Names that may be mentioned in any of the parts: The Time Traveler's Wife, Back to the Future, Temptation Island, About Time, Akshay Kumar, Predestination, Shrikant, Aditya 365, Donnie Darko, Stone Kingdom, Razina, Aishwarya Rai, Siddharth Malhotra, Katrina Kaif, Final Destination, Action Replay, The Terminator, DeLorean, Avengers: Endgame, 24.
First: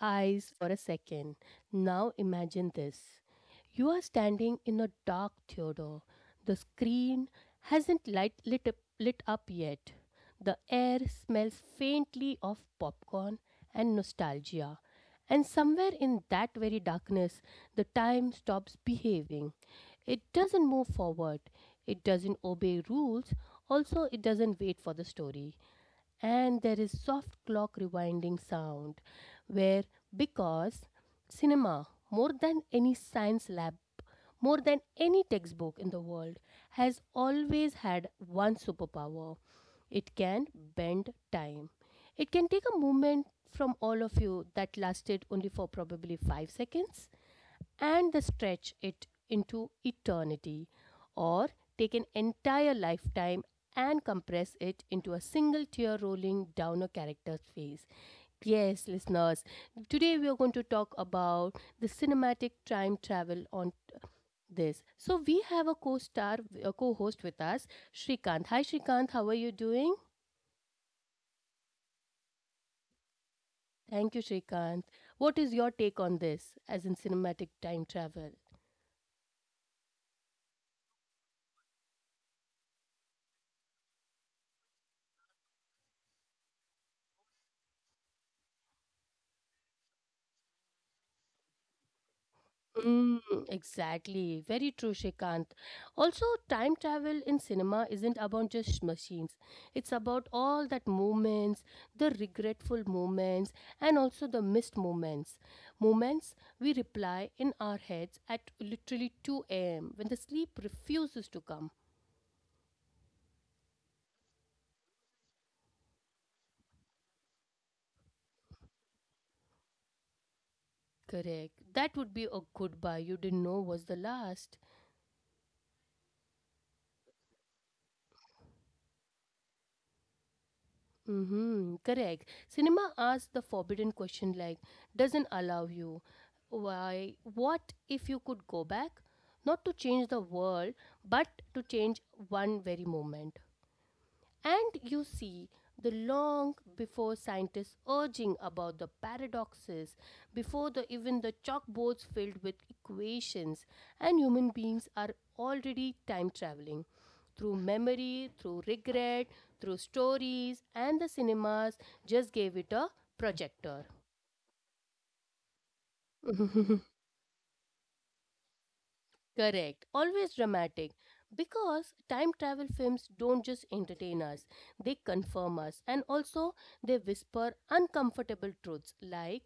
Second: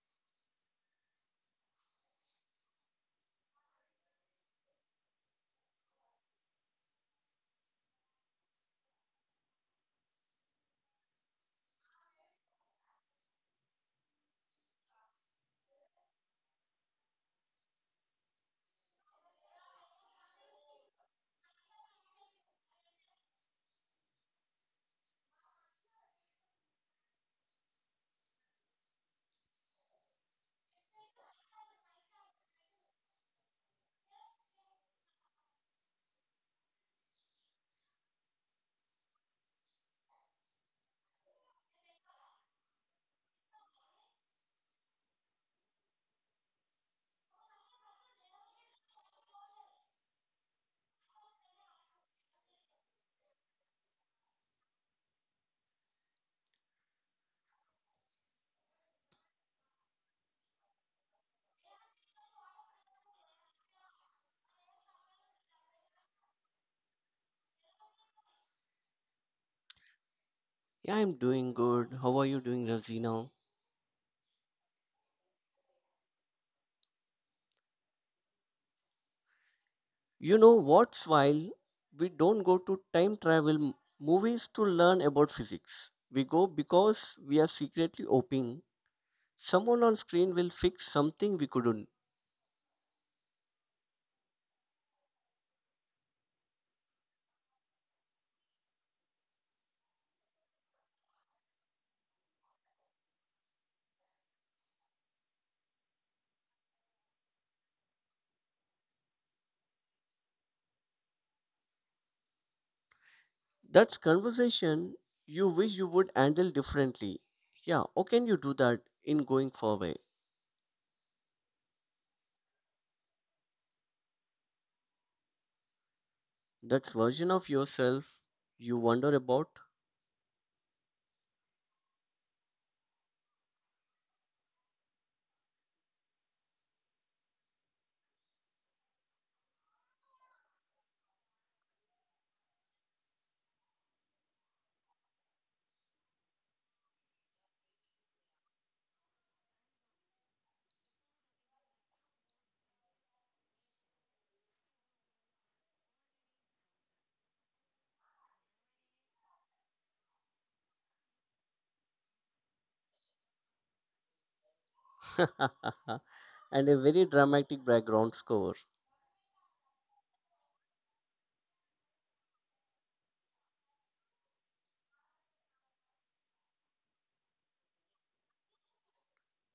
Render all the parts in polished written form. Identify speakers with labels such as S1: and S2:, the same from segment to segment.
S1: eyes for a second. Now imagine this. You are standing in a dark theater. The screen hasn't light, lit up yet. The air smells faintly of popcorn and nostalgia. And somewhere in that very darkness, the time stops behaving. It doesn't move forward. It doesn't obey rules. Also, it doesn't wait for the story, and there is soft clock rewinding sound where because cinema, more than any science lab, more than any textbook in the world, has always had one superpower. It can bend time. It can take a moment from all of you that lasted only for probably 5 seconds and the stretch it into eternity, or take an entire lifetime and compress it into a single tear rolling down a character's face. Yes, listeners, today we are going to talk about the cinematic time travel on this. So we have a co-star, a co-host with us, Shrikant. Hi Shrikant, how are you doing?
S2: Yeah, I'm doing good. How are you doing, Razina?
S1: Thank you Shrikant. What is your take on this as in cinematic time travel?
S2: You know what's while We don't go to time travel movies to learn about physics. We go because we are secretly hoping someone on screen will fix something we couldn't.
S1: Mm, exactly. Very true, Shikant. Also, time travel in cinema isn't about just machines. It's about all that moments, the regretful moments, and also the missed moments. Moments we reply in our heads at literally 2 a.m. when the sleep refuses to come.
S2: That's conversation you wish you would handle differently. Yeah, how can you do that in going forward?
S1: Correct. That would be a goodbye you didn't know was the last.
S2: That's version of yourself you wonder about.
S1: Mm-hmm, correct. Cinema asks the forbidden question, like, doesn't allow you. Why? What if you could go back? Not to change the world, but to change one very moment. And you see, the long before scientists urging about the paradoxes, before the, even the chalkboards filled with equations, and human beings are already time traveling through memory, through regret, through stories, and the cinemas just gave it a projector.
S2: And a very dramatic background score.
S1: Correct, always dramatic. Because time travel films don't just entertain us, they confirm us, and also they whisper uncomfortable truths like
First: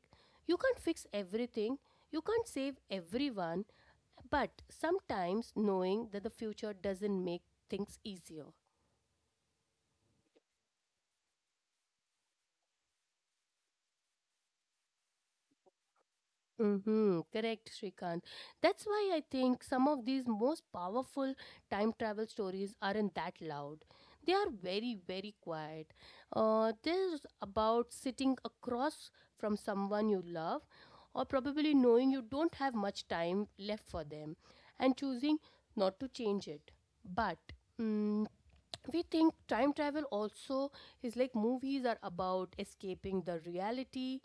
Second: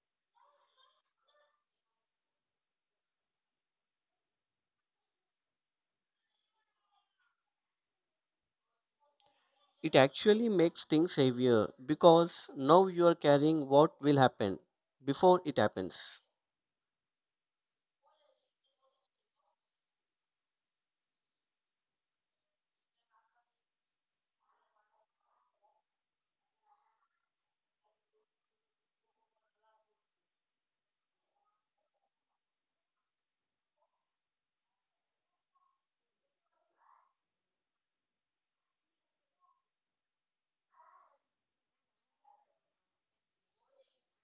S1: you can't fix everything, you can't save everyone, but sometimes knowing that the future doesn't make things easier.
S2: It actually makes things heavier because now you are carrying what will happen before it happens.
S1: Mm-hmm, correct, Shrikant. That's why I think some of these most powerful time travel stories aren't that loud. They are very, very quiet. They're about sitting across from someone you love, or probably knowing you don't have much time left for them, and choosing not to change it. But mm, we think time travel also is like movies are about escaping the reality,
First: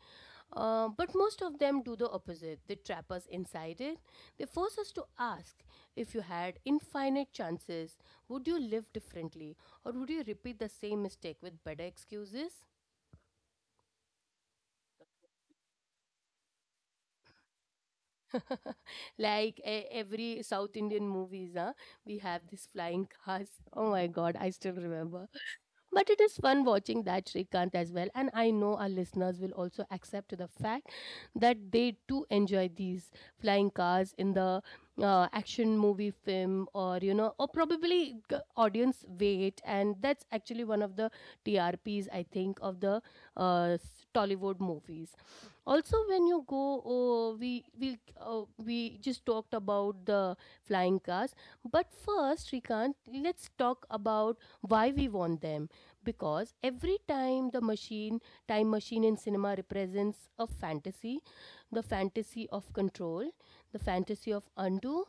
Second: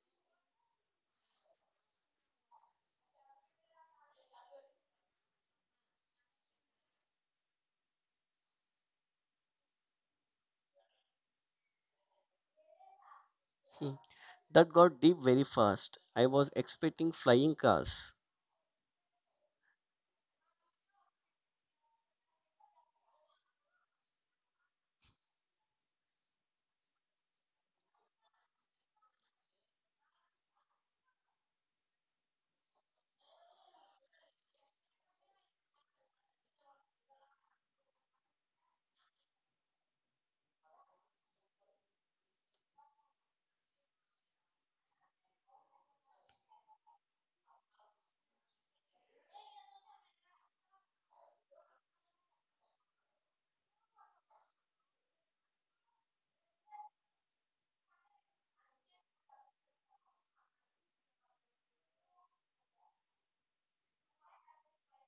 S1: but most of them do the opposite. They trap us inside it. They force us to ask, if you had infinite chances, would you live differently? Or would you repeat the same mistake with better excuses?
S2: Hmm. That got deep very fast. I was expecting flying cars.
S1: Like every South Indian movies, huh? We have these flying cars. Oh my god, I still remember. But it is fun watching that Srikanth as well, and I know our listeners will also accept the fact that they too enjoy these flying cars in the action movie film, or you know, or probably audience wait, and that's actually one of the TRPs I think of the Tollywood movies. Also, when you go, oh, we just talked about the flying cars, but first, Srikanth, let's talk about why we want them, because every time the machine time machine in cinema represents a fantasy, the fantasy of control, the fantasy of undo,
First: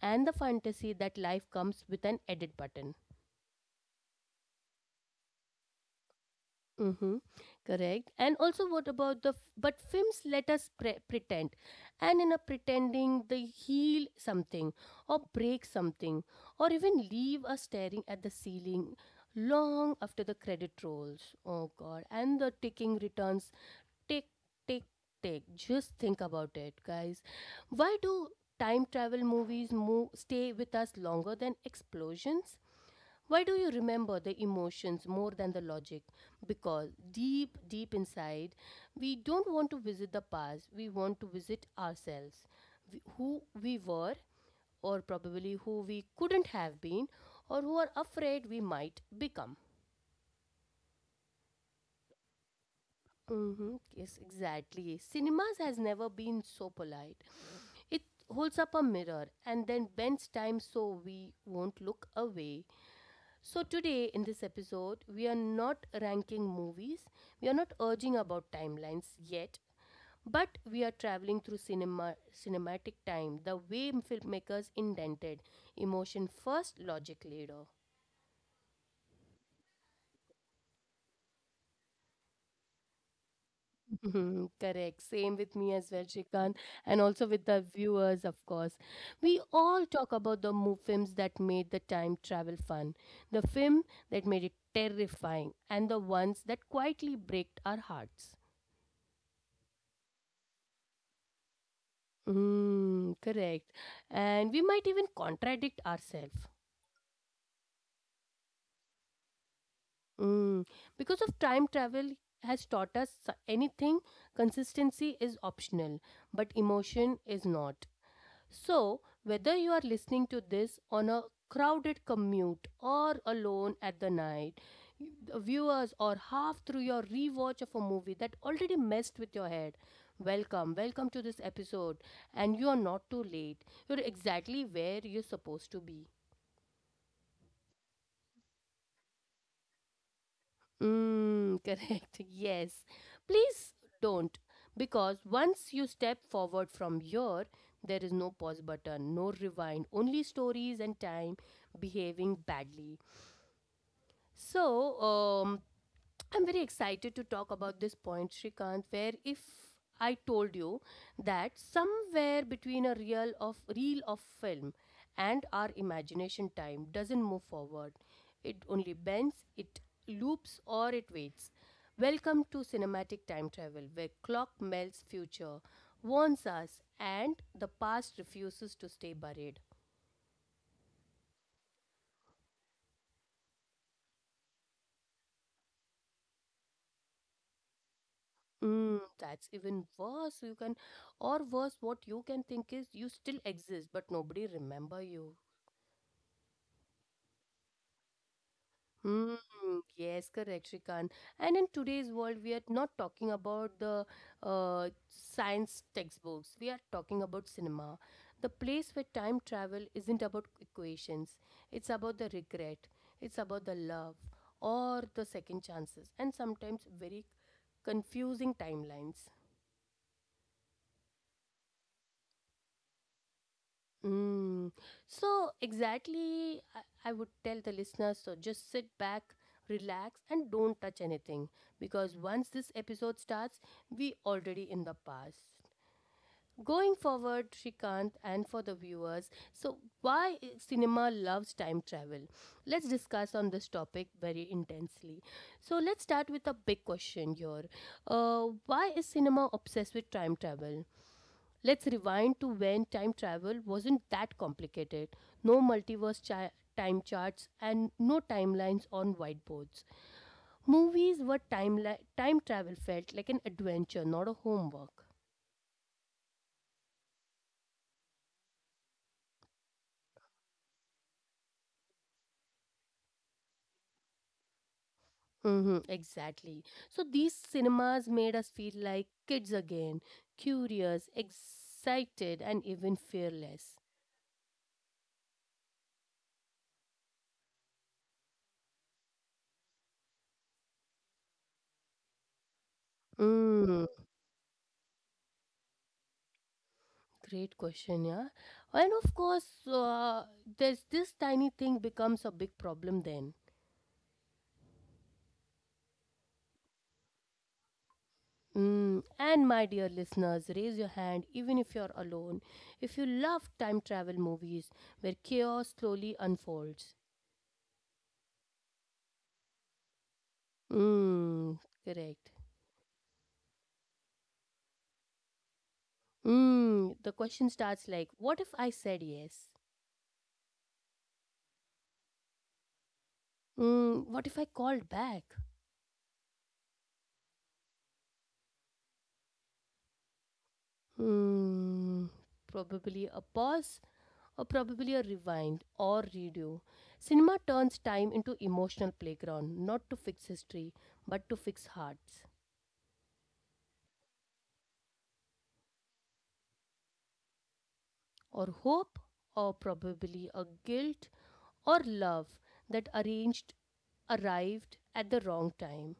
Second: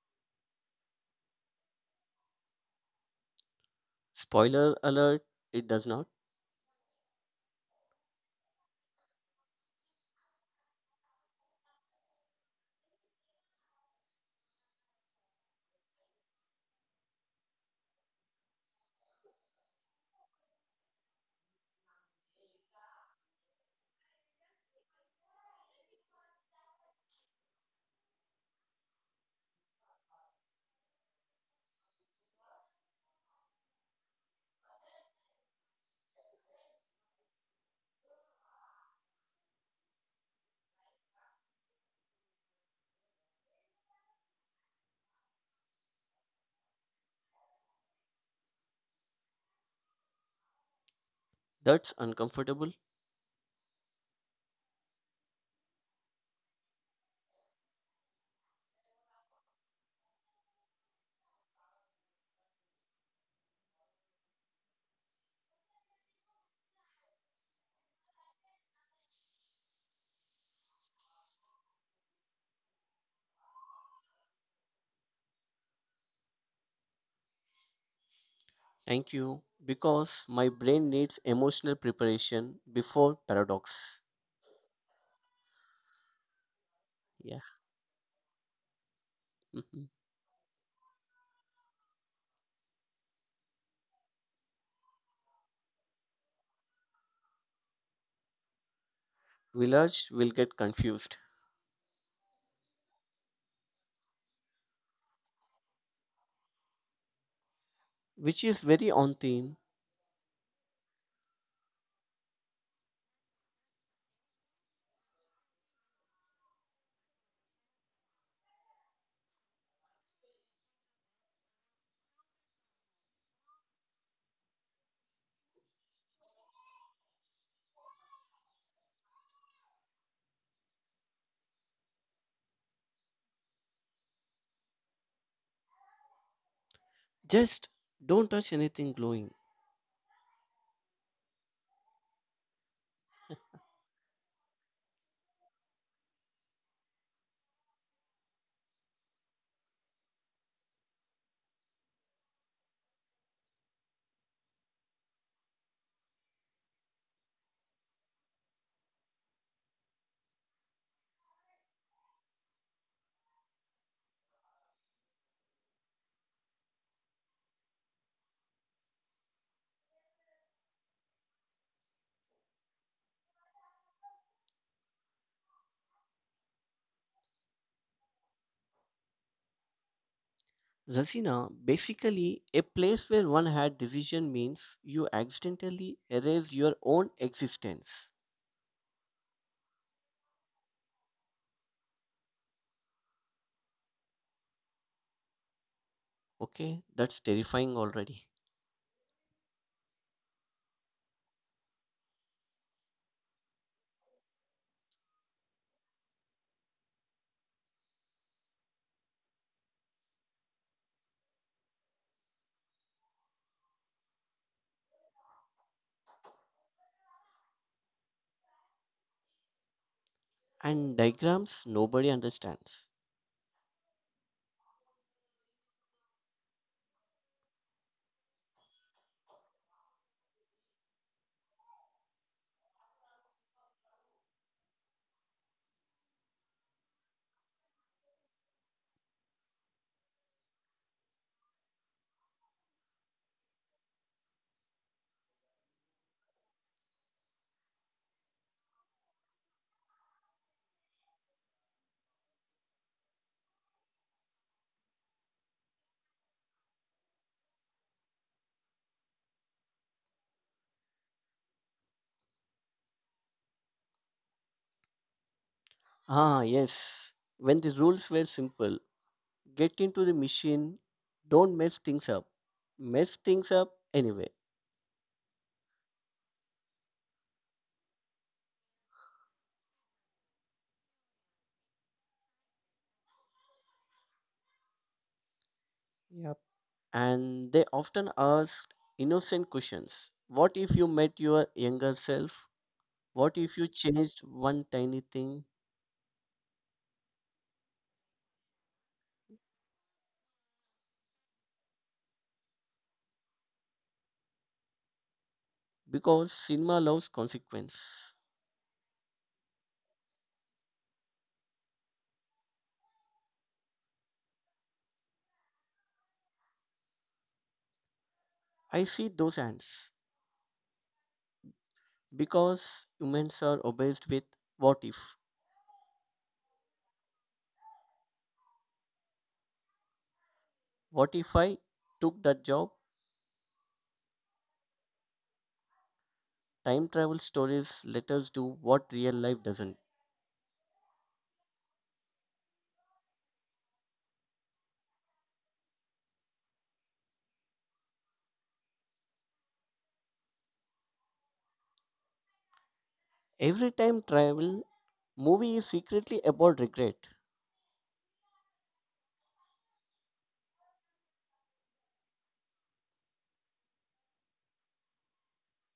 S1: and the fantasy that life comes with an edit button.
S2: Spoiler alert, it does not.
S1: Mm-hmm. Correct. And also what about the but films let us pretend, and in a pretending they heal something or break something or even leave us staring at the ceiling long after the credit rolls. Oh god, and the ticking returns. Tick, tick, tick. Just think about it, guys. Why do time travel movies move, stay with us longer than explosions? Why do you remember the emotions more than the logic? Because deep, deep inside, we don't want to visit the past, we want to visit ourselves, who we were, or probably who we couldn't have been, or who are afraid we might become.
S2: That's uncomfortable.
S1: Mm-hmm. Yes, exactly. Cinemas has never been so polite. It holds up a mirror and then bends time so we won't look away. So, today in this episode, we are not ranking movies, we are not urging about timelines yet, but we are traveling through cinema, cinematic time, the way filmmakers indented emotion first, logic later.
S2: Thank you. Because my brain needs emotional preparation before paradox.
S1: Mhm, correct. Same with me as well, Shrikant, and also
S2: Yeah.
S1: with the viewers, of course. We all
S2: Mhm.
S1: talk about the films that made the time travel fun, the film that made it terrifying, and the ones that quietly break our hearts.
S2: Village will get confused,
S1: Mm, correct. And we might even contradict ourselves.
S2: which is very on theme.
S1: Mm. Because of time travel has taught us anything, consistency is optional, but emotion is not. So, whether you are listening to this on a crowded commute or alone at the night, the viewers, or half through your rewatch of a movie that already messed with your head, welcome, welcome to this episode. And you are not too late. You're exactly where you're supposed to be.
S2: Just don't touch anything glowing.
S1: Mm, correct. Yes. Please don't. Because once you step forward from here, there is no pause button, no rewind, only stories and time behaving badly. So, I'm very excited to talk about this point, Shrikant, where if I told you that somewhere between a reel of film and our imagination time doesn't move forward. It only bends, it loops, or it waits. Welcome to cinematic time travel, where clock melts future, warns us, and the past refuses to stay buried.
S2: Rasina, basically, a place where one had decision means you accidentally erase your own existence.
S1: Mm, that's even worse. You can, or worse, what you can think is you still exist, but nobody remember you.
S2: Okay, that's terrifying already.
S1: Hmm. Yes, correct, Shrikant. And in today's world, we are not talking about the science textbooks. We are talking about cinema, the place where time travel isn't about equations. It's about the regret. It's about the love or the second chances, and sometimes very confusing timelines.
S2: And diagrams, nobody understands.
S1: Mm. So, exactly, I would tell the listeners so just sit back, relax, and don't touch anything, because once this episode starts, we already in the past. Going forward, Shrikant, and for the viewers, so why cinema loves time travel? Let's discuss on this topic very intensely. So let's start with a big question here. Why is cinema obsessed with time travel? Let's rewind to when time travel wasn't that complicated. No multiverse time charts, and no timelines on whiteboards. Movies were time time travel felt like an adventure, not a homework.
S2: Ah, yes. When the rules were simple, get into the machine, don't mess things up. Mess things up anyway.
S1: Hmm, exactly. So these cinemas made us feel like kids again, curious, excited, and even fearless.
S2: And they often asked innocent questions. What if you met your younger self? What if you
S1: Mm,
S2: changed one tiny thing?
S1: great question, yeah. And of course, there's this tiny thing becomes a big problem then.
S2: Because cinema loves consequence.
S1: Mm. And my dear listeners, raise your hand even if you're alone. If you love time travel movies where chaos slowly unfolds.
S2: I see those ants
S1: Mm. Correct.
S2: because humans are obsessed with what if.
S1: Mm. The question starts like, what if I said yes?
S2: What if I took that job?
S1: Mm. What if I called back?
S2: Time travel stories let us do what real life doesn't.
S1: Mm. Probably a pause, or probably a rewind or redo. Cinema turns time into emotional playground, not to fix history, but to fix hearts.
S2: Every time travel movie is secretly about regret
S1: Or hope, or probably a guilt or love that arranged arrived at the wrong time.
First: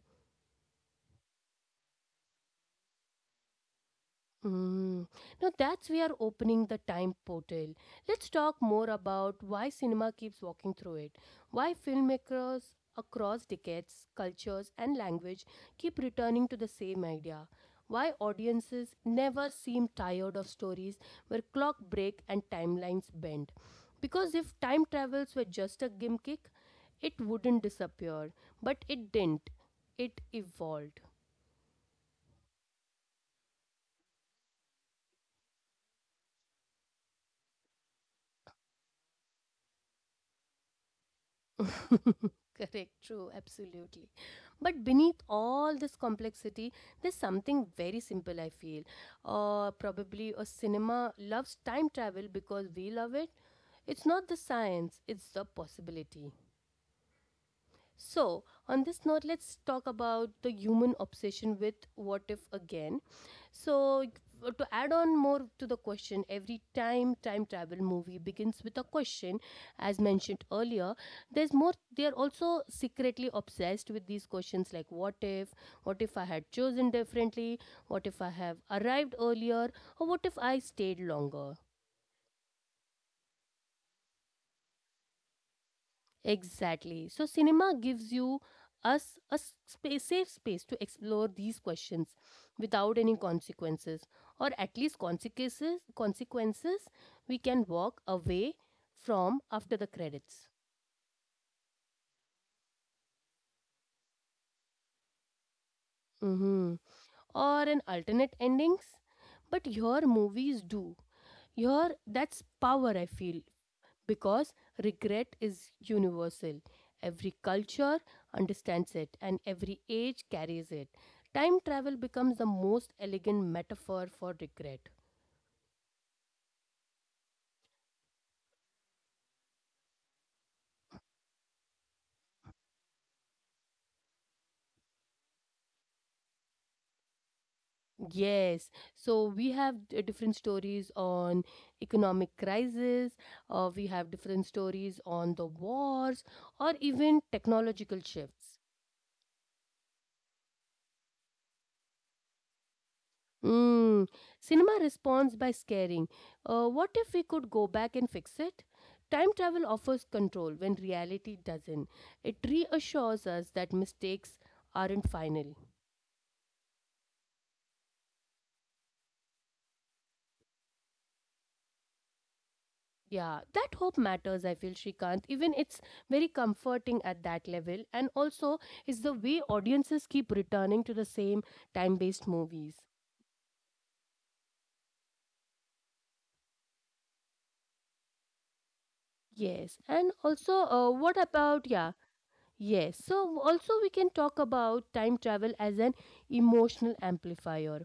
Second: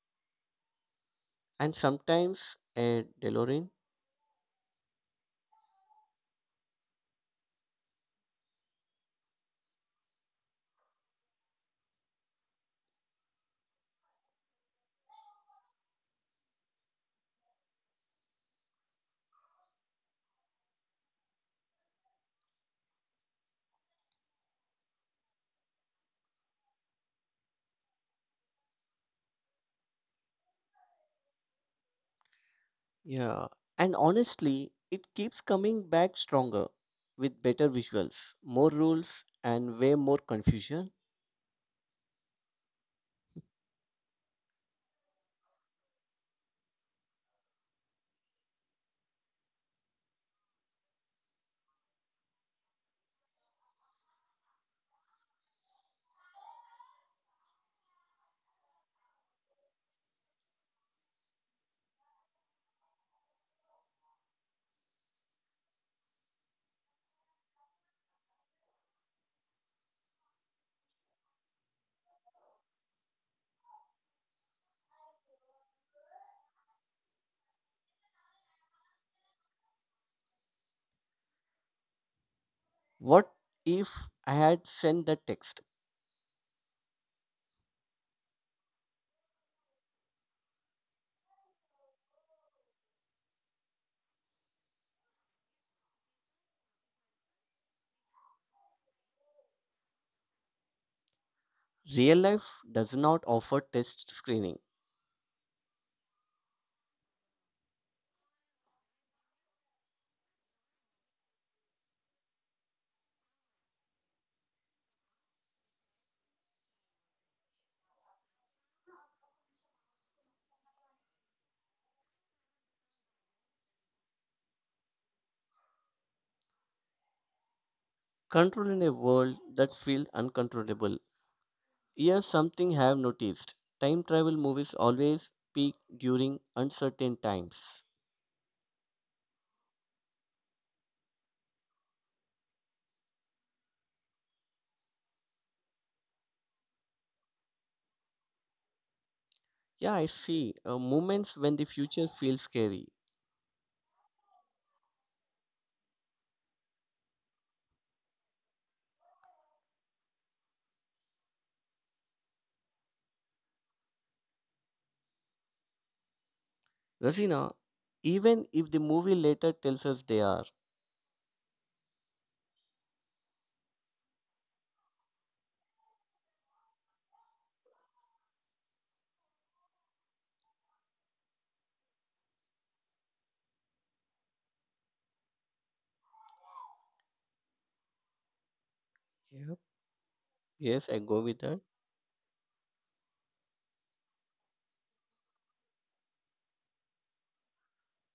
S2: and sometimes a DeLorean.
S1: Mm. Now that's we are opening the time portal. Let's talk more about why cinema keeps walking through it. Why filmmakers across decades, cultures, and language keep returning to the same idea. Why audiences never seem tired of stories where clock break and timelines bend. Because if time travels were just a gimmick, it wouldn't disappear. But it didn't. It evolved.
S2: Yeah, and honestly, it keeps coming back stronger with better visuals, more rules, and way more confusion.
S1: Correct, true, absolutely. But beneath all this complexity, there's something very simple, I feel. Or probably a cinema loves time travel because we love it. It's not the science, it's the possibility. So, on this note, let's talk about the human obsession with what if again. So, to add on more to the question, every time travel movie begins with a question, as mentioned earlier, there's more, they are also secretly obsessed with these questions like what if I had chosen differently, what if I have arrived earlier, or what if I stayed longer.
S2: What if I had sent that text?
S1: Exactly. So, cinema gives you us a safe space to explore these questions without any consequences, or at least consequences we can walk away from after the credits.
S2: Real life does not offer test screening.
S1: Hmm. Or an alternate endings, but your movies do. Your that's power. I feel because regret is universal. Every culture understands it, and every age carries it. Time travel becomes the most elegant metaphor for regret.
S2: Control in a world that feels uncontrollable. Here's something I have noticed. Time travel movies always peak during uncertain times.
S1: Yes, so we have different stories on economic crisis, we have different stories on the wars, or even technological shifts.
S2: Yeah, I see. Moments when the future feels scary.
S1: Mm, cinema responds by scaring. What if we could go back and fix it? Time travel offers control when reality doesn't. It reassures us that mistakes aren't final.
S2: Rasina, even if the movie later tells us they are.
S1: Yeah, that hope matters, I feel, Shrikant. Even it's very comforting at that level. And also, it's the way audiences keep returning to the same time based movies.
S2: Yep.
S1: Yes. And also,
S2: Yes, I go with
S1: what
S2: that.
S1: about, yeah. Yes, so also we can talk about time travel as an emotional amplifier.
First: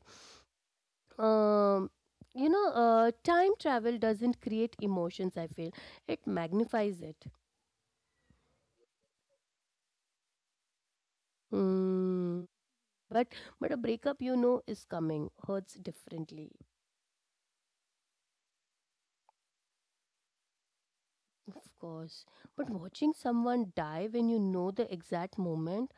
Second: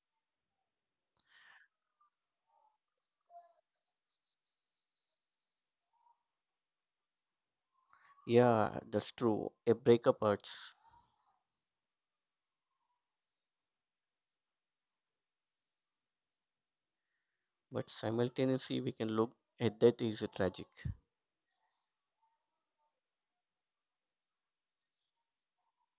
S1: Um, Time travel doesn't create emotions, I feel, it magnifies it.
S2: Yeah, that's true. A breakup hurts.
S1: Mm, but but a breakup is coming hurts differently,
S2: But simultaneously, we can look at that is a tragic.
S1: of course. But watching someone die when you know the exact moment.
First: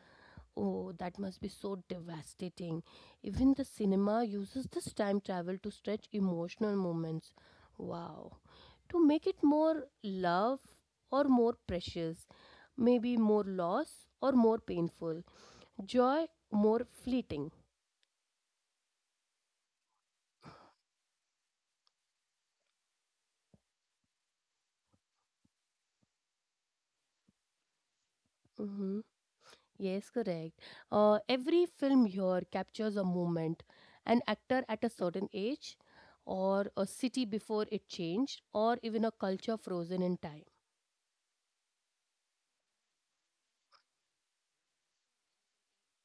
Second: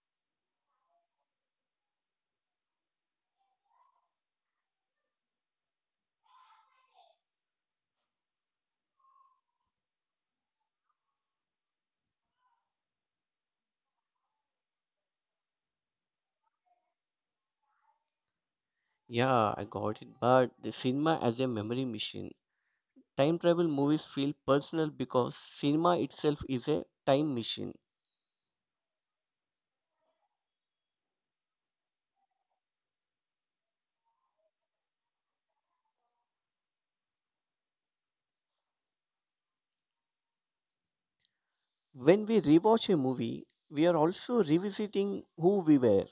S1: Oh, that must be so devastating. Even the cinema uses this time travel to stretch emotional moments. Wow. To make it more love or more precious, maybe more loss or more painful, joy more fleeting.
S2: Yeah, I got it. But the cinema as a memory machine. Time travel movies feel personal because cinema itself is a time machine.
S1: Hmm. Yes, correct. Every film here captures a moment, an actor at a certain age, or a city before it changed, or even a culture frozen in time.
S2: When we rewatch a movie, we are also revisiting who we were.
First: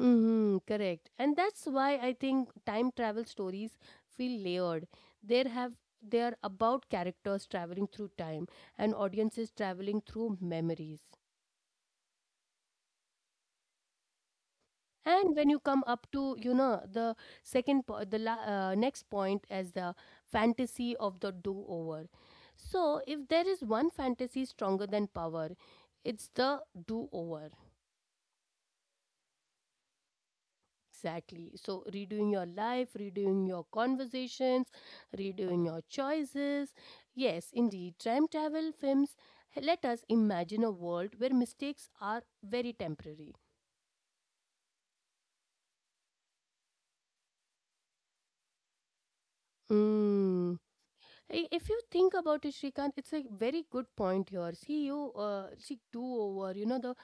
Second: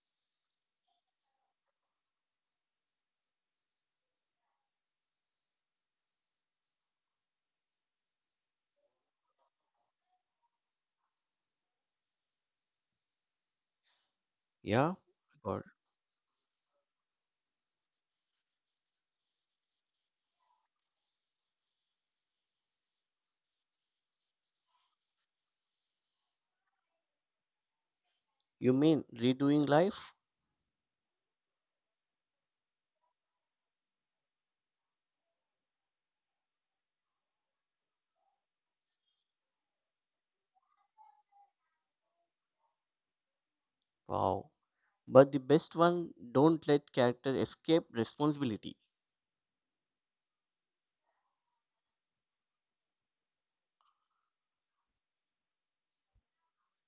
S1: Mm-hmm, correct. And that's why I think time travel stories feel layered. They have they are about characters traveling through time and audiences traveling through memories.
S2: Yeah,
S1: And when you
S2: God.
S1: come up to the second po- the la- next point as the fantasy of the do over. So if there is one fantasy stronger than power, it's the do over.
S2: You mean redoing life?
S1: Exactly. So, redoing your life, redoing your conversations, redoing your choices. Yes, indeed, time travel films let us imagine a world where mistakes are very temporary.
S2: Wow. But the best one don't let character escape responsibility.
S1: Mm. If you think about it, Shrikant, it's a very good point here. See, you see do over.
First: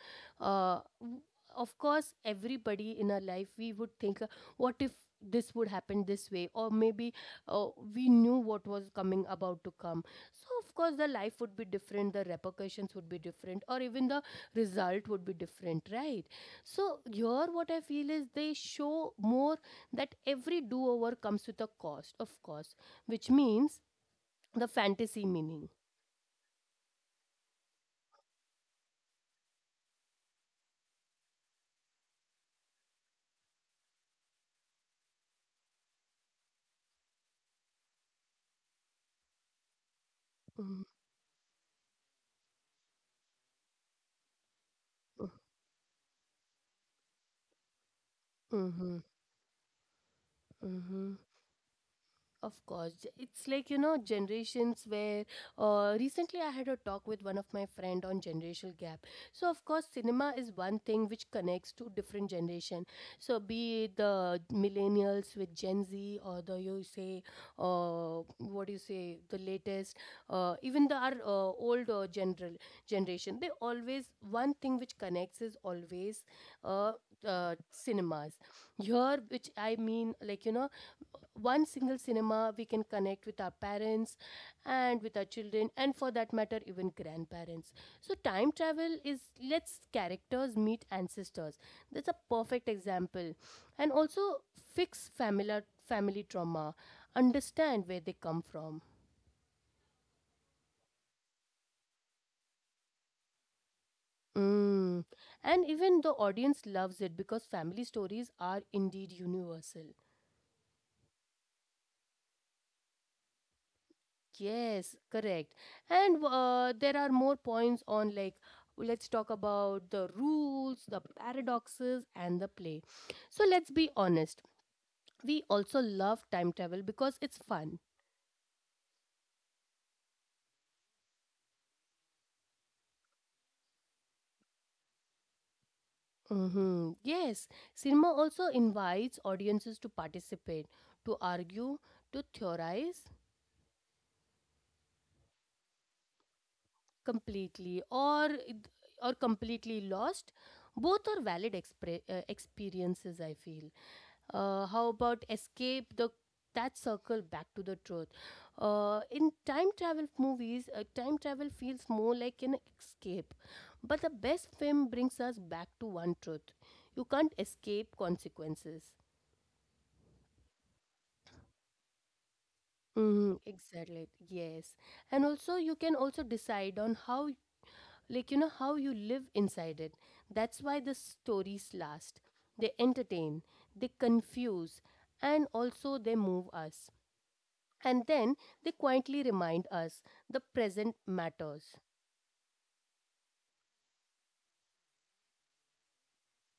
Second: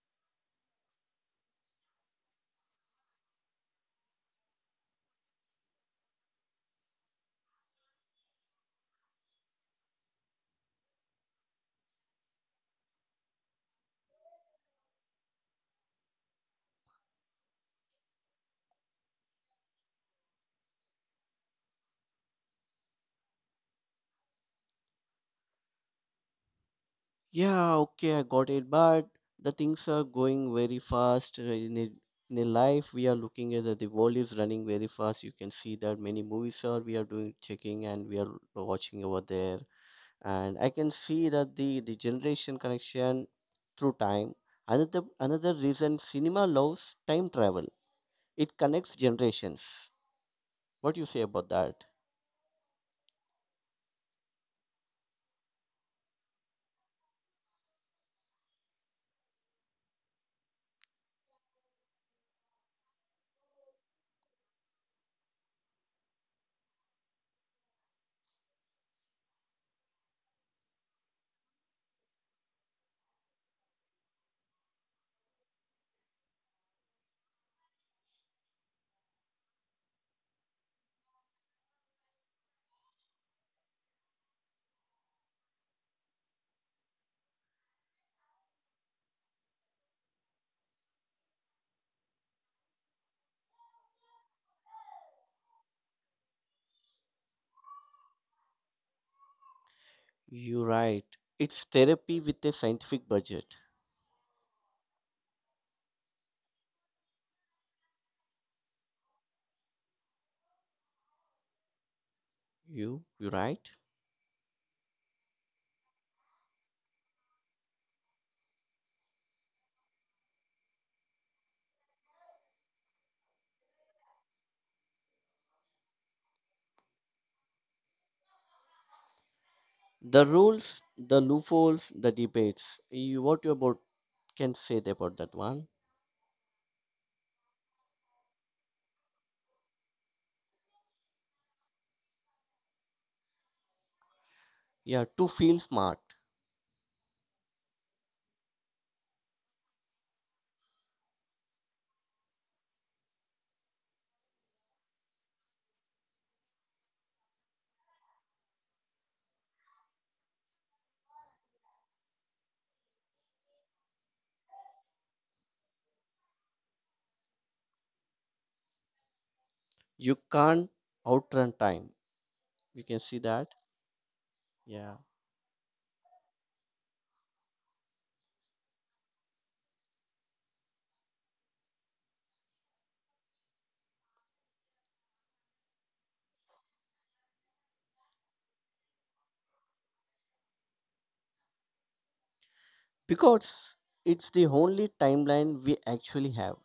S1: uh, w- of course, everybody in our life we would think, what if this would happen this way, or maybe uh, we knew what was coming about to come. So of course, the life would be different, the repercussions would be different, or even the result would be different, right? So here, what I feel is they show more that every do over comes with a cost, of course, which means the fantasy meaning.
S2: Yeah, okay, I got it. But the things are going very fast. In a life, we are looking at that the world is running very fast. You can see that many movies are we are doing checking and we are watching over there. And I can
S1: Mhm,
S2: see that the generation connection through time. Another reason cinema loves time travel. It
S1: mhm,
S2: connects
S1: mhm,
S2: generations. What do you say
S1: mhm.
S2: about that?
S1: Of course, it's like generations where recently I had a talk with one of my friend on generational gap. So of course, cinema is one thing which connects to different generation. So be it the millennials with Gen Z or the you say what do you say the latest even the our old general generation they always one thing which connects is always uh, cinemas here which I mean one single cinema we can connect with our parents and with our children and for that matter even grandparents. So time travel is lets characters meet ancestors, that's a perfect example, and also fix family trauma, understand where they come from.
S2: You're right. It's therapy with a scientific budget.
S1: Mm. And even the audience loves it because family stories are indeed universal.
S2: You you right?
S1: Yes, correct. And there are more points on like let's talk about the rules, the paradoxes and the play. So let's be honest. We also love time travel because it's fun.
S2: The rules, the loopholes, the debates. What you about can say about that one?
S1: Hmm. Yes, cinema also invites audiences to participate, to argue, to theorize
S2: Yeah, to feel smart,
S1: completely or completely lost. Both are valid experiences, I feel. How about escape the that circle back to the truth, in time travel movies time travel feels more like an escape, but the best film brings us back to one truth: you can't escape consequences.
S2: you can't outrun time. You can see
S1: Hmm,
S2: that.
S1: exactly, yes.
S2: Yeah,
S1: And also you can also decide on how how you live inside it. That's why the stories last, they entertain, they confuse, and also they move us. And then they quietly remind us the present matters.
S2: because it's the only timeline we actually have.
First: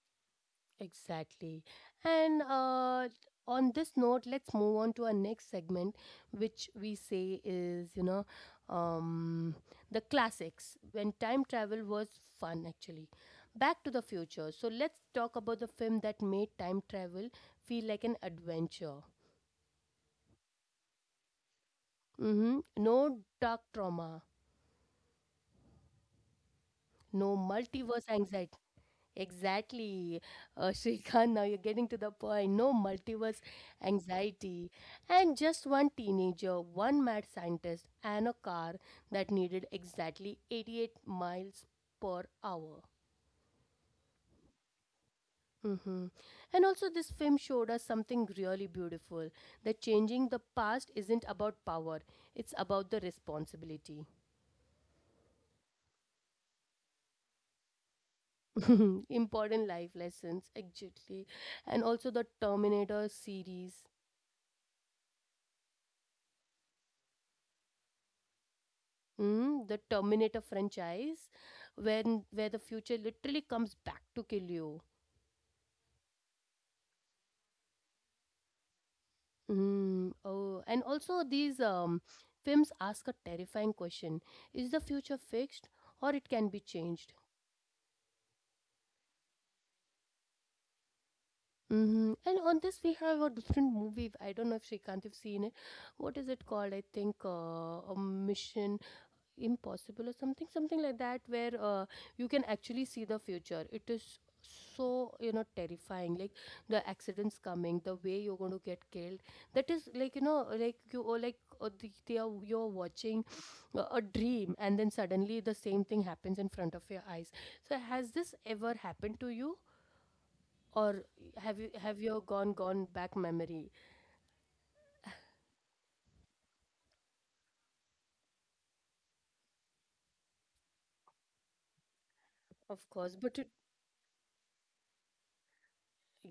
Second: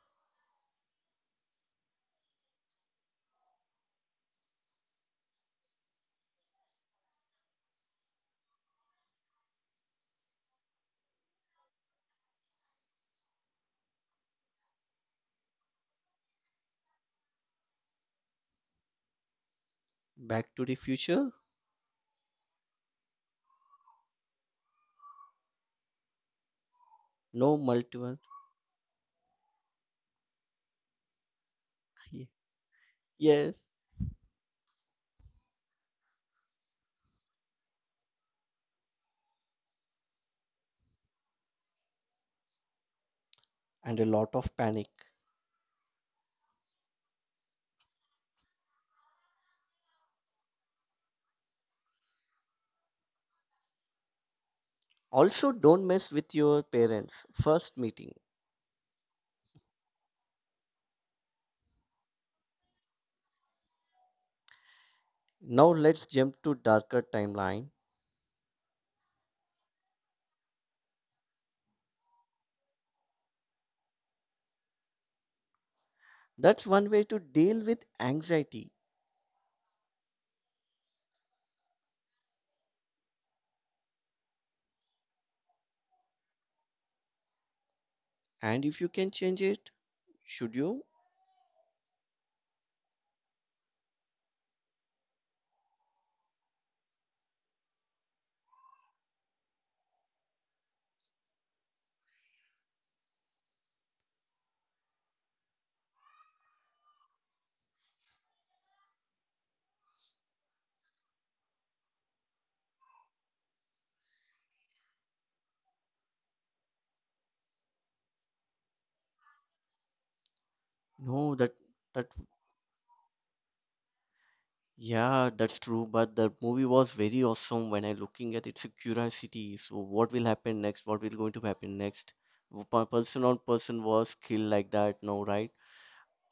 S1: Exactly. And on this note, let's move on to our next segment, which we say is, um, the classics when time travel was fun, actually. Back to the Future. So let's talk about the film that made time travel feel like an adventure.
S2: Back to the Future,
S1: Hmm. No dark trauma, no
S2: no
S1: multiverse
S2: multiple.
S1: anxiety. Exactly, Shrikant. Now you're getting to the point.
S2: Ye-
S1: No multiverse
S2: Yes,
S1: anxiety, and just one teenager, one mad scientist, and a car that needed exactly 88 miles per hour.
S2: and a lot of panic.
S1: Hmm. And also, this film showed us something really beautiful, that changing the past isn't about power, it's about the responsibility.
S2: Also, don't mess with your parents' first meeting.
S1: Important life lessons, actually. And also, the Terminator series.
S2: Now let's jump to darker timeline.
S1: Mm, the Terminator franchise, when where the future literally comes back to kill you.
S2: That's one way to deal with anxiety.
S1: Mm, oh, and also these films ask a terrifying question: is the future fixed, or it can be changed?
S2: And if you can change it, should you?
S1: Hmm. And on this we have a different movie. I don't know if Srikanth have seen it. What is it called? I think a Mission Impossible or something like that, where you can actually see the future. It is so terrifying, like the accidents coming, the way you're going to get killed. That is like you, or like you're watching a dream and then suddenly the same thing happens in front of your eyes. So has this ever happened to you, or
S2: No, that.
S1: have you have
S2: that
S1: you gone back memory?
S2: yeah, that's true, but the movie was very awesome when I looking at it's a curiosity. So what will happen next? What will going to happen next?
S1: Of course,
S2: Person on
S1: but it,
S2: person was killed like that, no, right?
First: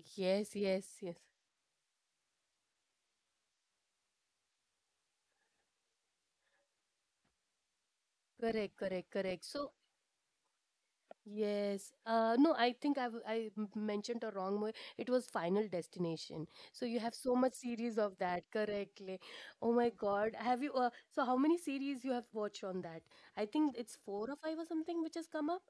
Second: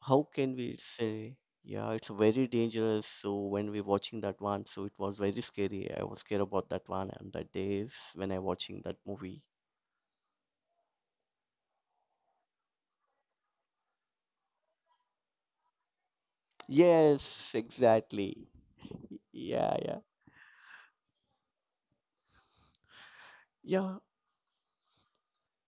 S2: How
S1: yes
S2: can we
S1: yes
S2: say?
S1: yes,
S2: Yeah, it's very dangerous. So when we watching that one, so it was very scary. I was scared about that one and that days when I
S1: correct
S2: watching that
S1: correct correct,
S2: movie.
S1: so yes. No, I think I've, I have mentioned a wrong movie. It was Final Destination. So you have
S2: Yes,
S1: so much series of
S2: exactly.
S1: that, correctly. Oh
S2: Yeah,
S1: my
S2: yeah,
S1: God. Have you, so how many series you have watched on that? I think it's
S2: yeah.
S1: four or five or something which has come up.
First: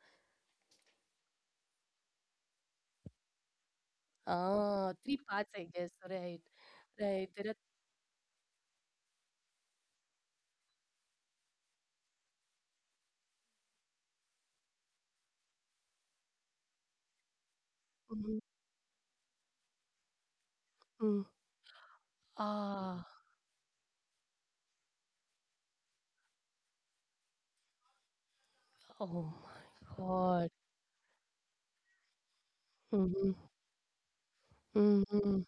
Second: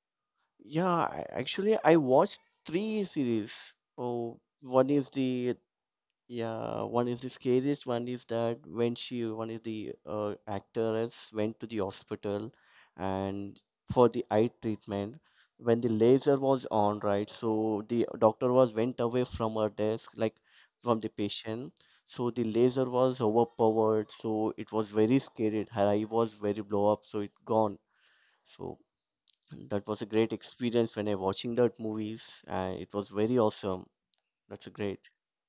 S2: Yeah, actually, I watched three series. Oh, one
S1: Ah,
S2: is
S1: three parts,
S2: the.
S1: I guess. Right,
S2: Yeah, one is
S1: right.
S2: the
S1: There are,
S2: scariest. One is that when she, one is the actress went to the hospital, and for the eye treatment, when the laser was on, right? So the
S1: mm,
S2: doctor was went away from her desk, like from the
S1: mm.
S2: patient. So the laser
S1: Ah,
S2: was overpowered. So it was very scary. Her eye was very blow up. So it gone. So
S1: oh
S2: that was a great
S1: my God.
S2: experience when I watching that movies and it was
S1: Mm-hmm,
S2: very awesome. That's a great.
S1: mm-hmm.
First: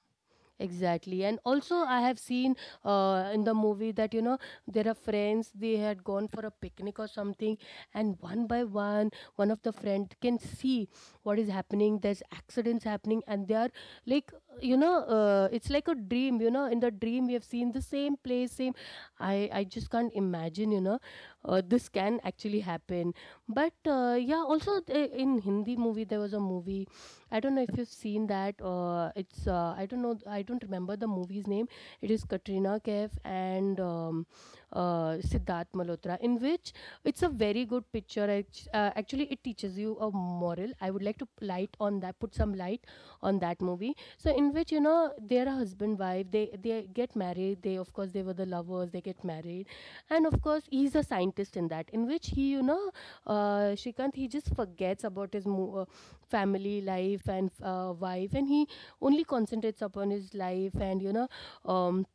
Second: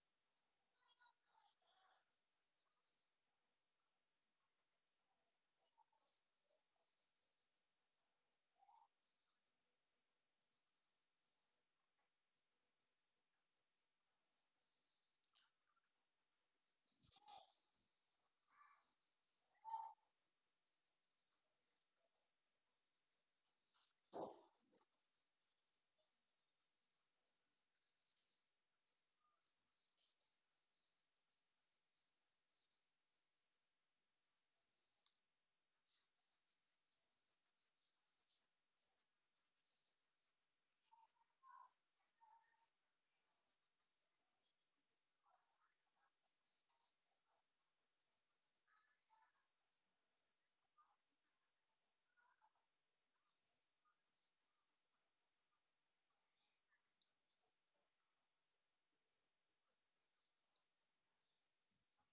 S1: Exactly. And also, I have seen in the movie that, you know, there are friends, they had gone for a picnic or something, and one by one, one of the friend can see what is happening. There's accidents happening, and they are like, you know, it's like a dream. You know, in the dream, we have seen the same place, same. I just can't imagine, you know, this can actually happen. But yeah, also in Hindi movie, there was a movie I don't know if you've seen that. It's I don't know. I don't remember the movie's name. It is Katrina Kaif and Siddharth Malhotra, in which it's a very good picture. Actually, it teaches you a moral. I would like to light on that, put some light on that movie. So, in which they are a husband wife. They get married. They of course they were the lovers. They get married, and of course he's a scientist in that. In which he Shrikant, he just forgets about his family life and wife, and he only concentrates upon his life and um,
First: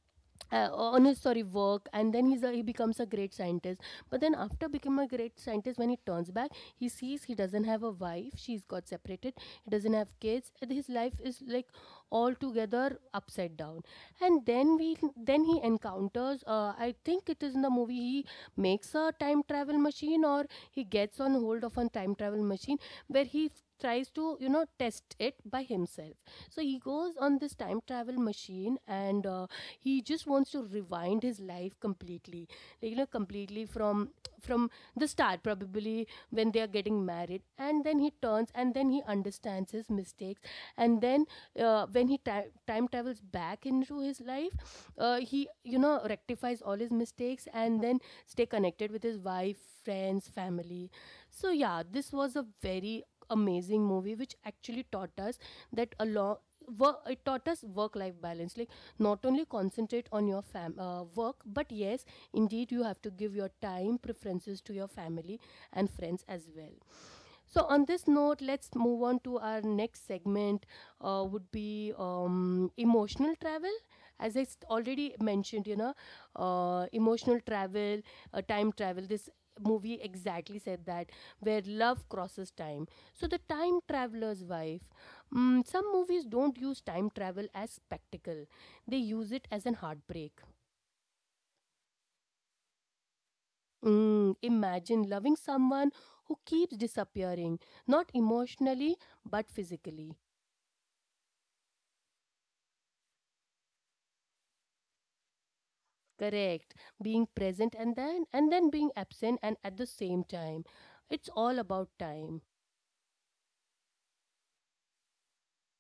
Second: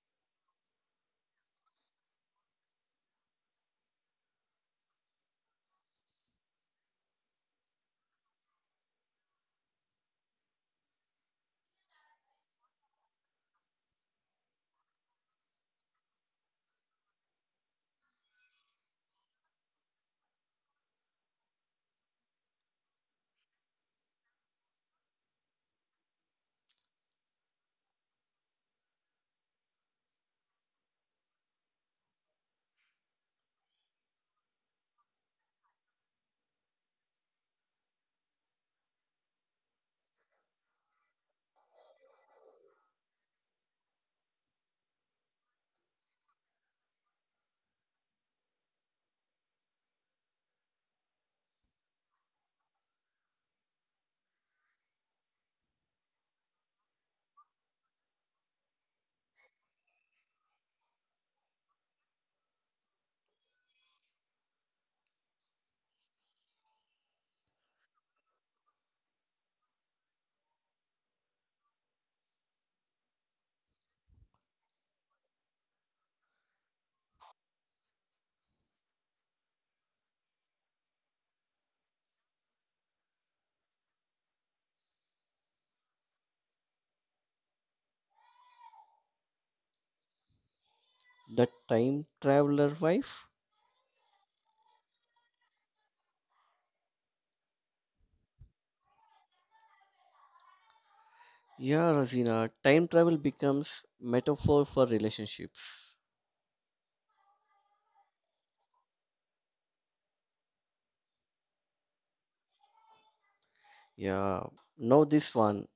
S1: on his sorry work, and then he becomes a great scientist. But then after becoming a great scientist, when he turns back, he sees he doesn't have a wife, she's got separated, he doesn't have kids, and his life is like altogether upside down. And then we then he encounters I think it is in the movie, he makes a time travel machine or he gets on hold of a time travel machine where he tries to test it by himself. So he goes on this time travel machine and he just wants to rewind his life completely, completely from from the start, probably when they are getting married, and then he turns and then he understands his mistakes. And then when he time travels back into his life, he rectifies all his mistakes and then stay connected with his wife, friends, family. So yeah, this was a very amazing movie which actually taught us that a along work, it taught us work life balance, like not only concentrate on your fam work, but yes, indeed you have to give your time preferences to your family and friends as well. So on this note, let's move on to our next segment. Would be emotional travel. As I already mentioned, you know, emotional travel, time travel. This movie exactly said that where love crosses time. So the Time Traveler's Wife. Mm, some movies don't use time travel as spectacle. They use it as an heartbreak.
S2: The time traveler wife?
S1: Mm, imagine loving someone who keeps disappearing, not emotionally but physically.
S2: Yeah, Razina, time travel becomes metaphor for relationships.
S1: Correct, being present and then being absent, and at the same time it's all about time.
S2: Yeah, now this one.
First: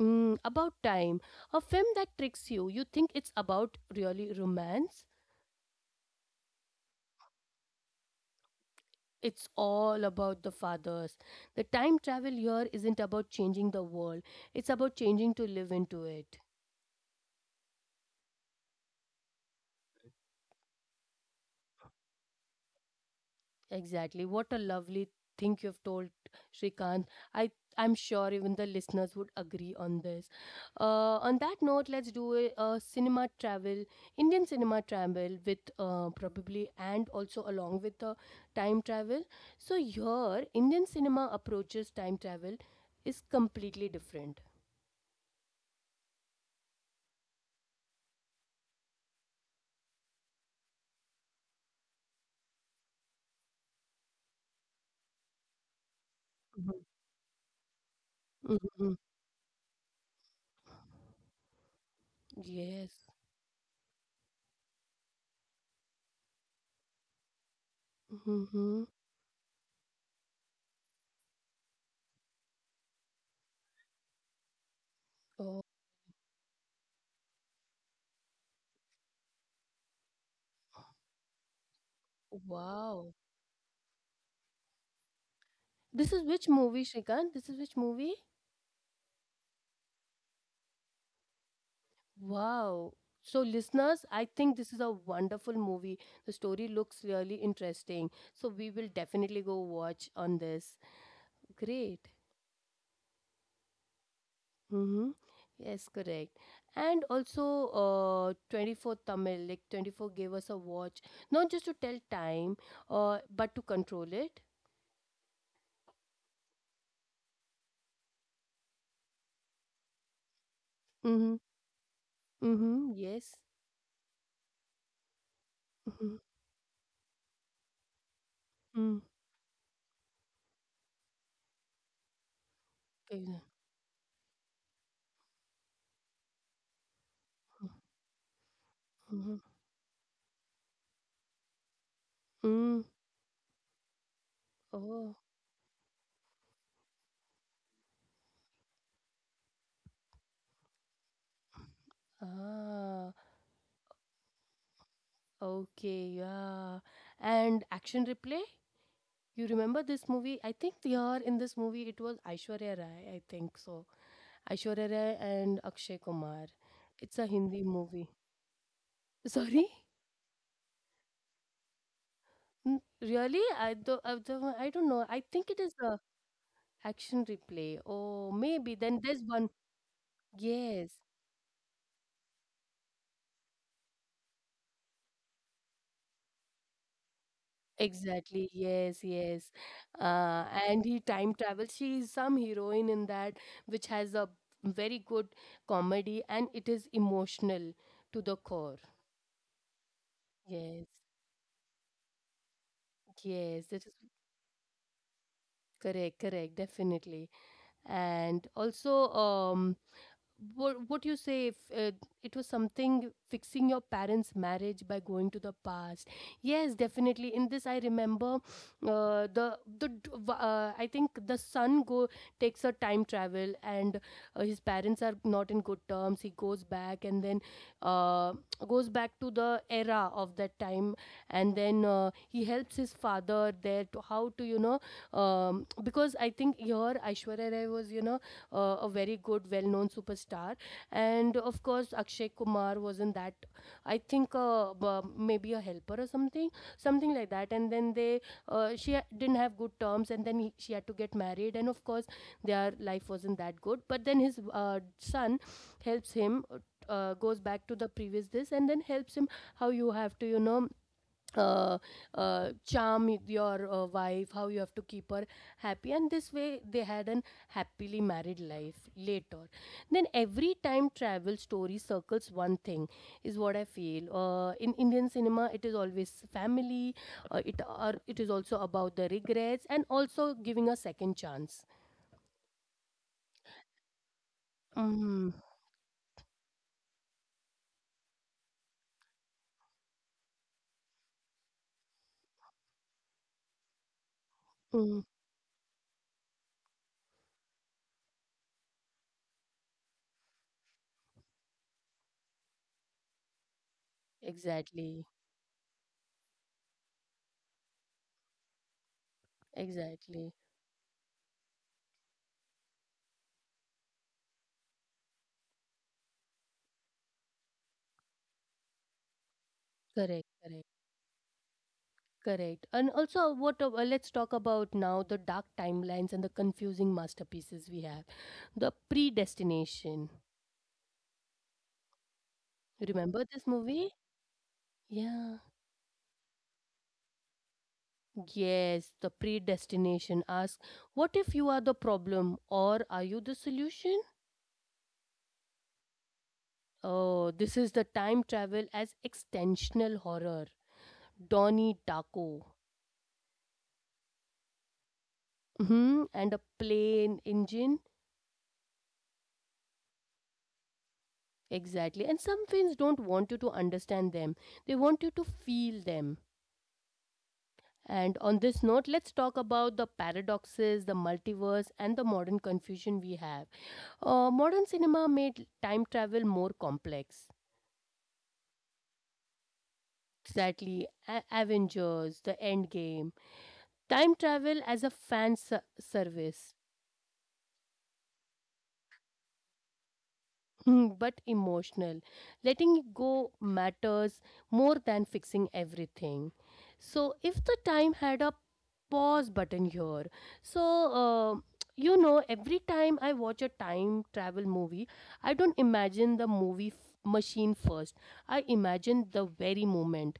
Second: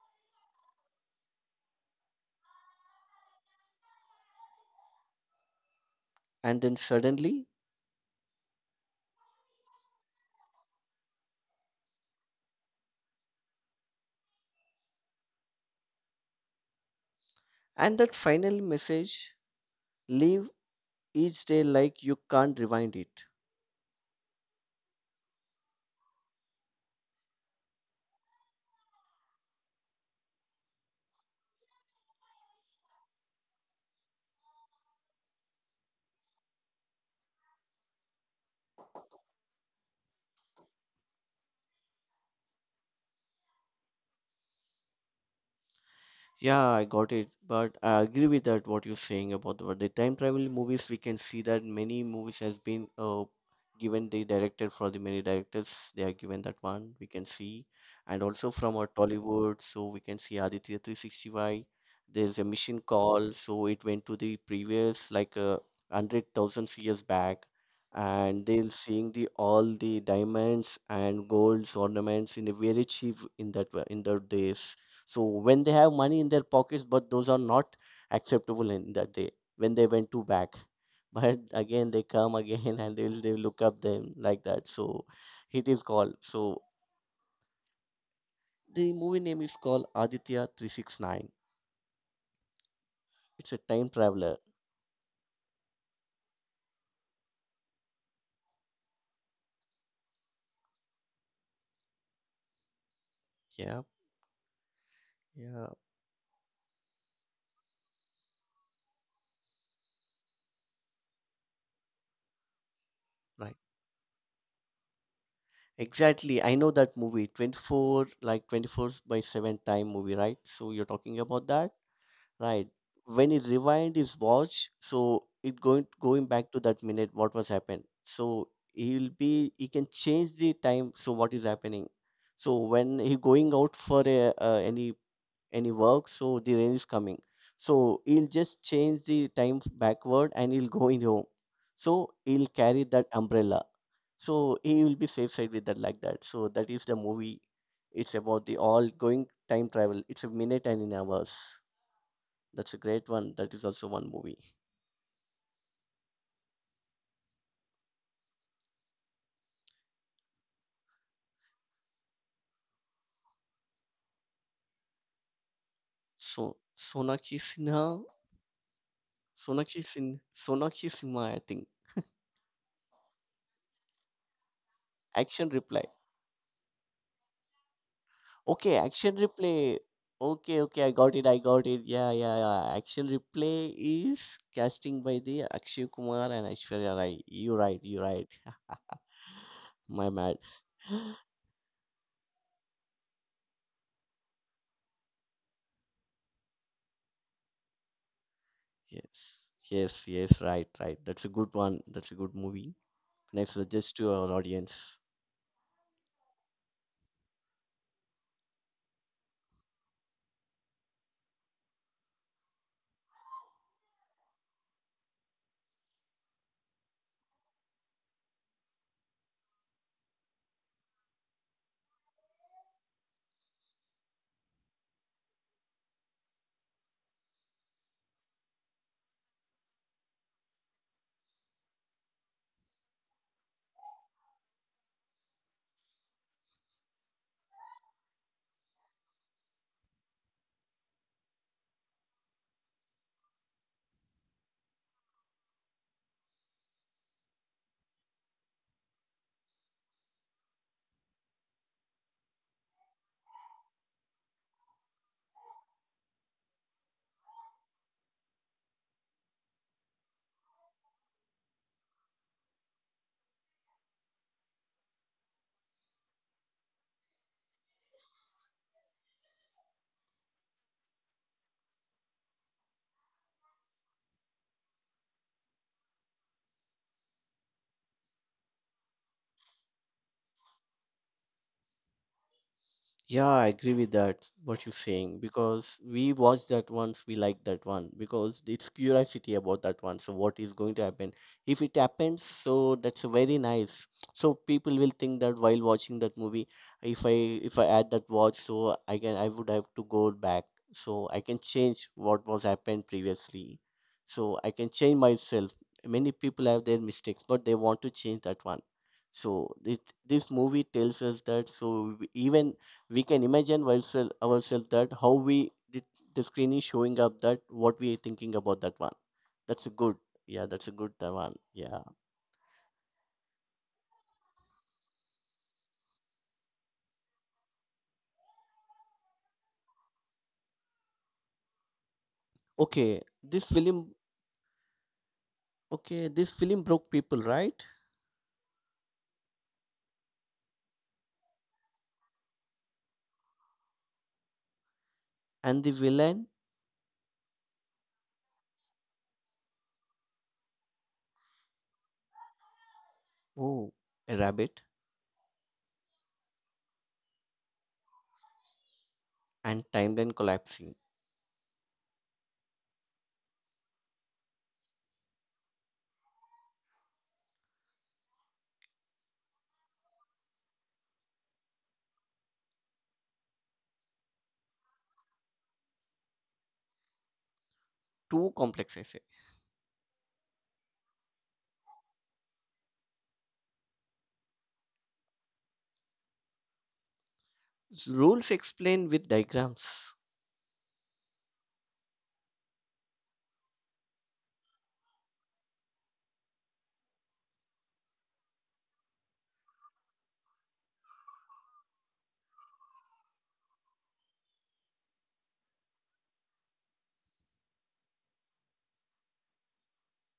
S1: Mm, About Time, a film that tricks you, you think it's about really romance,
S2: And then suddenly.
S1: it's all about the fathers. The time travel here isn't about changing the world, it's about changing to live into it.
S2: And that final message: live each day like you can't rewind it.
S1: Exactly. What a lovely thing you've told, Shrikant. I I'm sure even the listeners would agree on this. On that note, let's do a cinema travel, Indian cinema travel with probably and also along with the time travel. So here, Indian cinema approaches time travel is completely different.
S2: Yeah, I got it, but I agree with that what you're saying about the time travel movies. We can see that many movies has been given the director for the many directors they are given that
S1: Mhm.
S2: one we can see, and also from our
S1: Hmm.
S2: Tollywood, so we can see Aditya 365. There's a mission
S1: Yes.
S2: call, so it went to the previous like 100,000 years back, and they're
S1: Hmm.
S2: seeing the all the diamonds and golds ornaments in a very cheap in that in those days, so
S1: Oh,
S2: when they have money in their pockets, but those are not acceptable in that day when they went to back. But again, they come again and
S1: wow.
S2: they look up them like that. So it is called.
S1: This is which
S2: So
S1: movie, Shrikant? This is which movie?
S2: the movie name is called Aditya 369.
S1: Wow. So,
S2: It's a time
S1: listeners, I
S2: traveler.
S1: think this is a wonderful movie. The story looks really interesting. So, we will definitely go watch on this. Great.
S2: Yeah,
S1: Mm-hmm.
S2: yeah,
S1: Yes, correct. And also, 24 Tamil, like 24 gave us a watch, not just to tell time, but
S2: right.
S1: to control it.
S2: Exactly. I know that movie. 24 like 24/7 time movie, right? So you're talking
S1: Mm-hmm.
S2: about that. Right.
S1: Mm-hmm.
S2: When
S1: Yes.
S2: he rewind his watch, so it going
S1: Mm-hmm.
S2: going back to that minute what was happened. So he can change the time. So what is happening? So when he
S1: Mm-hmm.
S2: going out for any work, so the rain is coming. So he'll just change the
S1: Mm-hmm.
S2: time backward and he'll go in home. So he'll
S1: Mm.
S2: carry that umbrella. So he will be
S1: Oh.
S2: safe side with that like that. So that is the movie. It's about the all going time travel. It's a minute and in hours. That's a great
S1: Ah.
S2: one. That is also one movie.
S1: Okay. Yeah. And action replay? You remember this movie? I think here in this movie it was Aishwarya Rai, I think so. Aishwarya Rai and Akshay Kumar.
S2: So
S1: It's a
S2: Sonakshi
S1: Hindi
S2: Sinha,
S1: movie. Sorry?
S2: Sonakshi Sinha, I think.
S1: Really? I don't know. I think
S2: Action
S1: it is
S2: Reply.
S1: a action replay. Oh, maybe.
S2: Okay,
S1: Then
S2: Action
S1: there's one.
S2: Replay. Okay, okay,
S1: Yes.
S2: I got it. I got it. Yeah, yeah, yeah. Action Replay is casting by the Akshay Kumar and Aishwarya Rai. You're right. You're right.
S1: Exactly. Yes, yes.
S2: My bad.
S1: And he time travels. She is some heroine in that, which has a very good comedy and it is emotional to the core.
S2: Yes, yes, yes. Right,
S1: Yes.
S2: right. That's a good one. That's a good movie. Nice
S1: Yes, that is
S2: suggest to our audience?
S1: correct, correct, definitely. And also, what you say if it was something fixing your parents marriage by going to the past, yes, definitely. In this I remember, I think the son go takes a time travel and his parents are not in good terms. He goes back and then uh, goes back to the era of that time, and then he helps his father there to how to, you know, because I think here Aishwarya Rai was, you know, a very good, well-known superstar. And of course, Akshay Kumar was in that. I think maybe a helper or something, something like that. And then they, didn't have good terms, and then he, she had to get married. And of course, their life wasn't that good. But then his son helps him. Goes back to the previous this and then helps him how you have to, you know, uh, charm with your wife, how you have to keep her happy. And this way, they had an happily married life later. Then, every time travel story circles one thing, is what I feel. In Indian cinema, it is always family, it is also about the regrets and also giving a second chance.
S2: Yeah, I agree with that, what you're saying,
S1: Mm-hmm.
S2: because we watched that once, we like that one, because it's curiosity about that one. So, what is going to happen? If it happens, so that's very nice. So, people will think that while watching that movie, if I if I add that watch, so I would have to go back, so I can change what was happened previously. So, I can change
S1: Exactly,
S2: myself. Many people have their mistakes, but they want to change that one. So,
S1: exactly.
S2: this movie tells us that so even we can imagine ourselves that how we the, the screen is showing up that what we are thinking about that one. That's a good.
S1: Correct,
S2: Yeah,
S1: correct.
S2: that's a good that one. Yeah.
S1: Correct. And also, what let's talk about now the dark timelines and the confusing masterpieces we have. The Predestination.
S2: okay
S1: Remember this
S2: this
S1: movie?
S2: film
S1: Yeah.
S2: okay, this film broke people, right?
S1: Yes, the predestination asks, what if you are the problem or are you the solution?
S2: And the villain.
S1: Oh, this is the time travel as extensional horror. Donnie Darko.
S2: Oh, a rabbit.
S1: Hmm. And a plane engine.
S2: And timeline collapsing.
S1: Exactly. And some films don't want you to understand them. They want you to feel them. And on this note, let's talk about the paradoxes, the multiverse, and the modern confusion we have. Modern cinema made time travel more complex.
S2: Too complex, I say.
S1: Exactly, Avengers, the Endgame, time travel as a service.
S2: Rules explained with diagrams.
S1: Hmm, but emotional. Letting go matters more than fixing everything. So, if the time had a pause button here, so uh, you know, every time I watch a time travel movie, I don't imagine the machine first. I imagine the very moment,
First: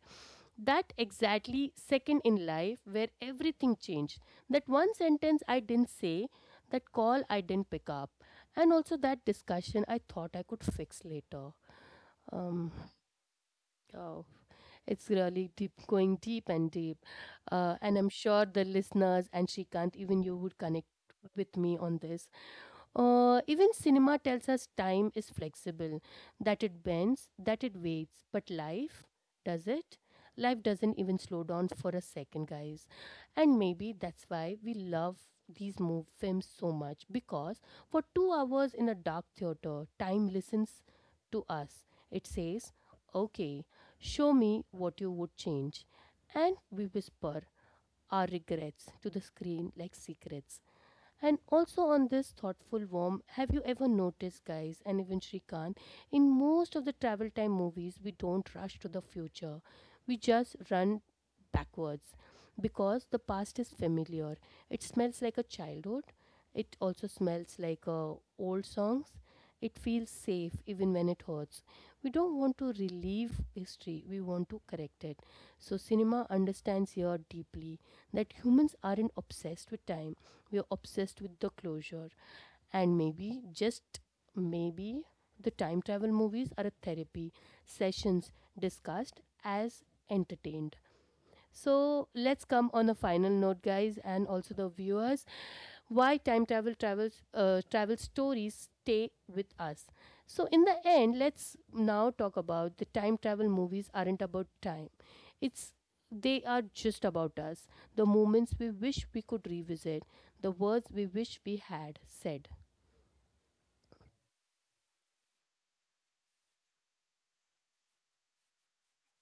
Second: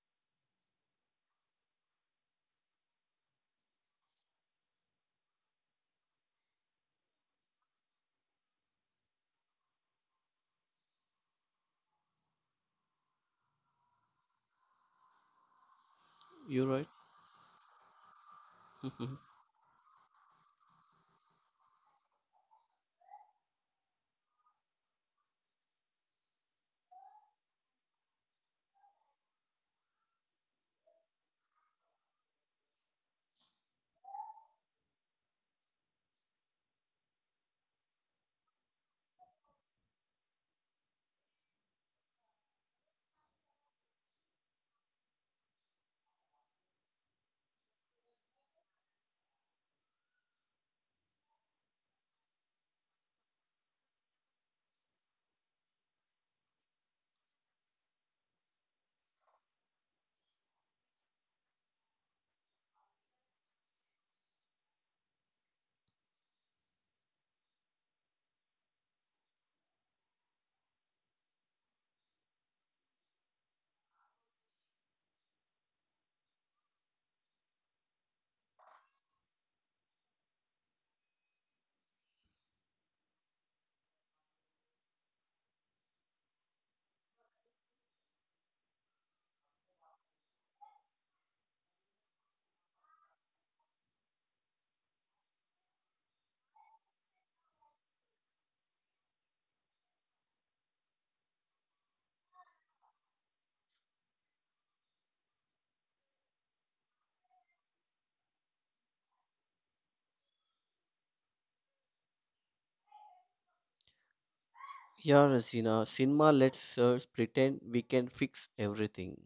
S1: that exactly second in life where everything changed. That one sentence I didn't say, that call I didn't pick up, and also that discussion I thought I could fix later. Um, oh, it's really deep, going deep
S2: You're
S1: and
S2: right.
S1: deep. And I'm sure the listeners and Shrikant, even you would connect with me on this. Even cinema tells us time is flexible, that it bends, that it waits. But life, does it? Life doesn't even slow down for a second, guys. And maybe that's why we love these move films so much because for 2 hours in a dark theater, time listens to us. It says, okay, show me what you would change. And we whisper our regrets to the screen like secrets. And also on this thoughtful warm, have you ever noticed, guys, and even Shrikant, in most of the travel time movies, we don't rush to the future. We just run backwards because the past is familiar. It smells like a childhood. It also smells like old songs. It feels safe even when it hurts. We don't want to relieve history, we want to correct it. So, cinema understands here deeply that humans aren't obsessed with time, we are obsessed with the closure. And maybe, just maybe, the time travel movies are a therapy, sessions discussed as entertained. So let's come on a final note, guys, and also the viewers. Why time travel travel stories stay with us. So in the end, let's now talk about the time travel movies aren't about time. It's They are just about us. The moments we wish we could revisit, the words we wish we had said.
S2: Yeah, Rasina, cinema lets us pretend we can fix everything.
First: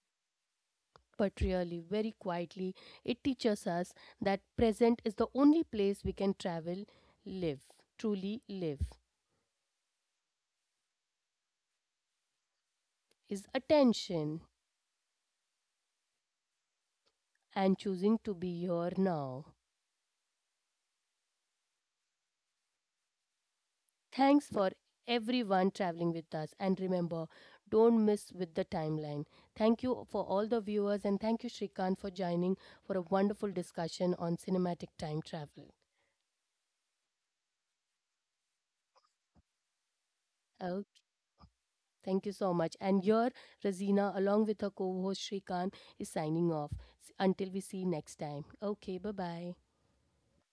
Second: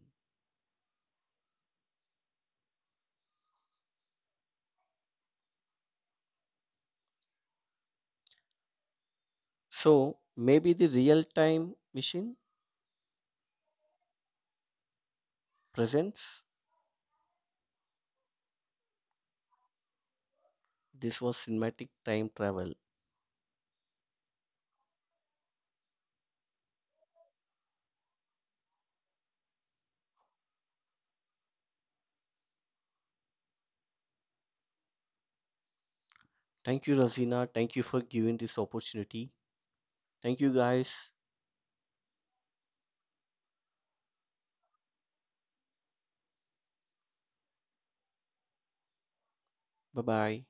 S1: But really, very quietly, it teaches us that present is the only place we can travel, live, truly live.
S2: So maybe the real time machine
S1: Is attention
S2: presence.
S1: and choosing to be here now.
S2: This was cinematic time travel.
S1: Thanks for everyone traveling with us. And remember, don't miss with the timeline. Thank you for all the viewers and thank you, Shrikant, for joining for a wonderful discussion on cinematic time travel.
S2: Thank you, Razina. Thank you for giving this opportunity. Thank you,
S1: Okay.
S2: guys.
S1: Thank you so much. And your Razina, along with her co host Shrikant, is signing off. Until we see next time. Okay, bye bye.
S2: Bye bye.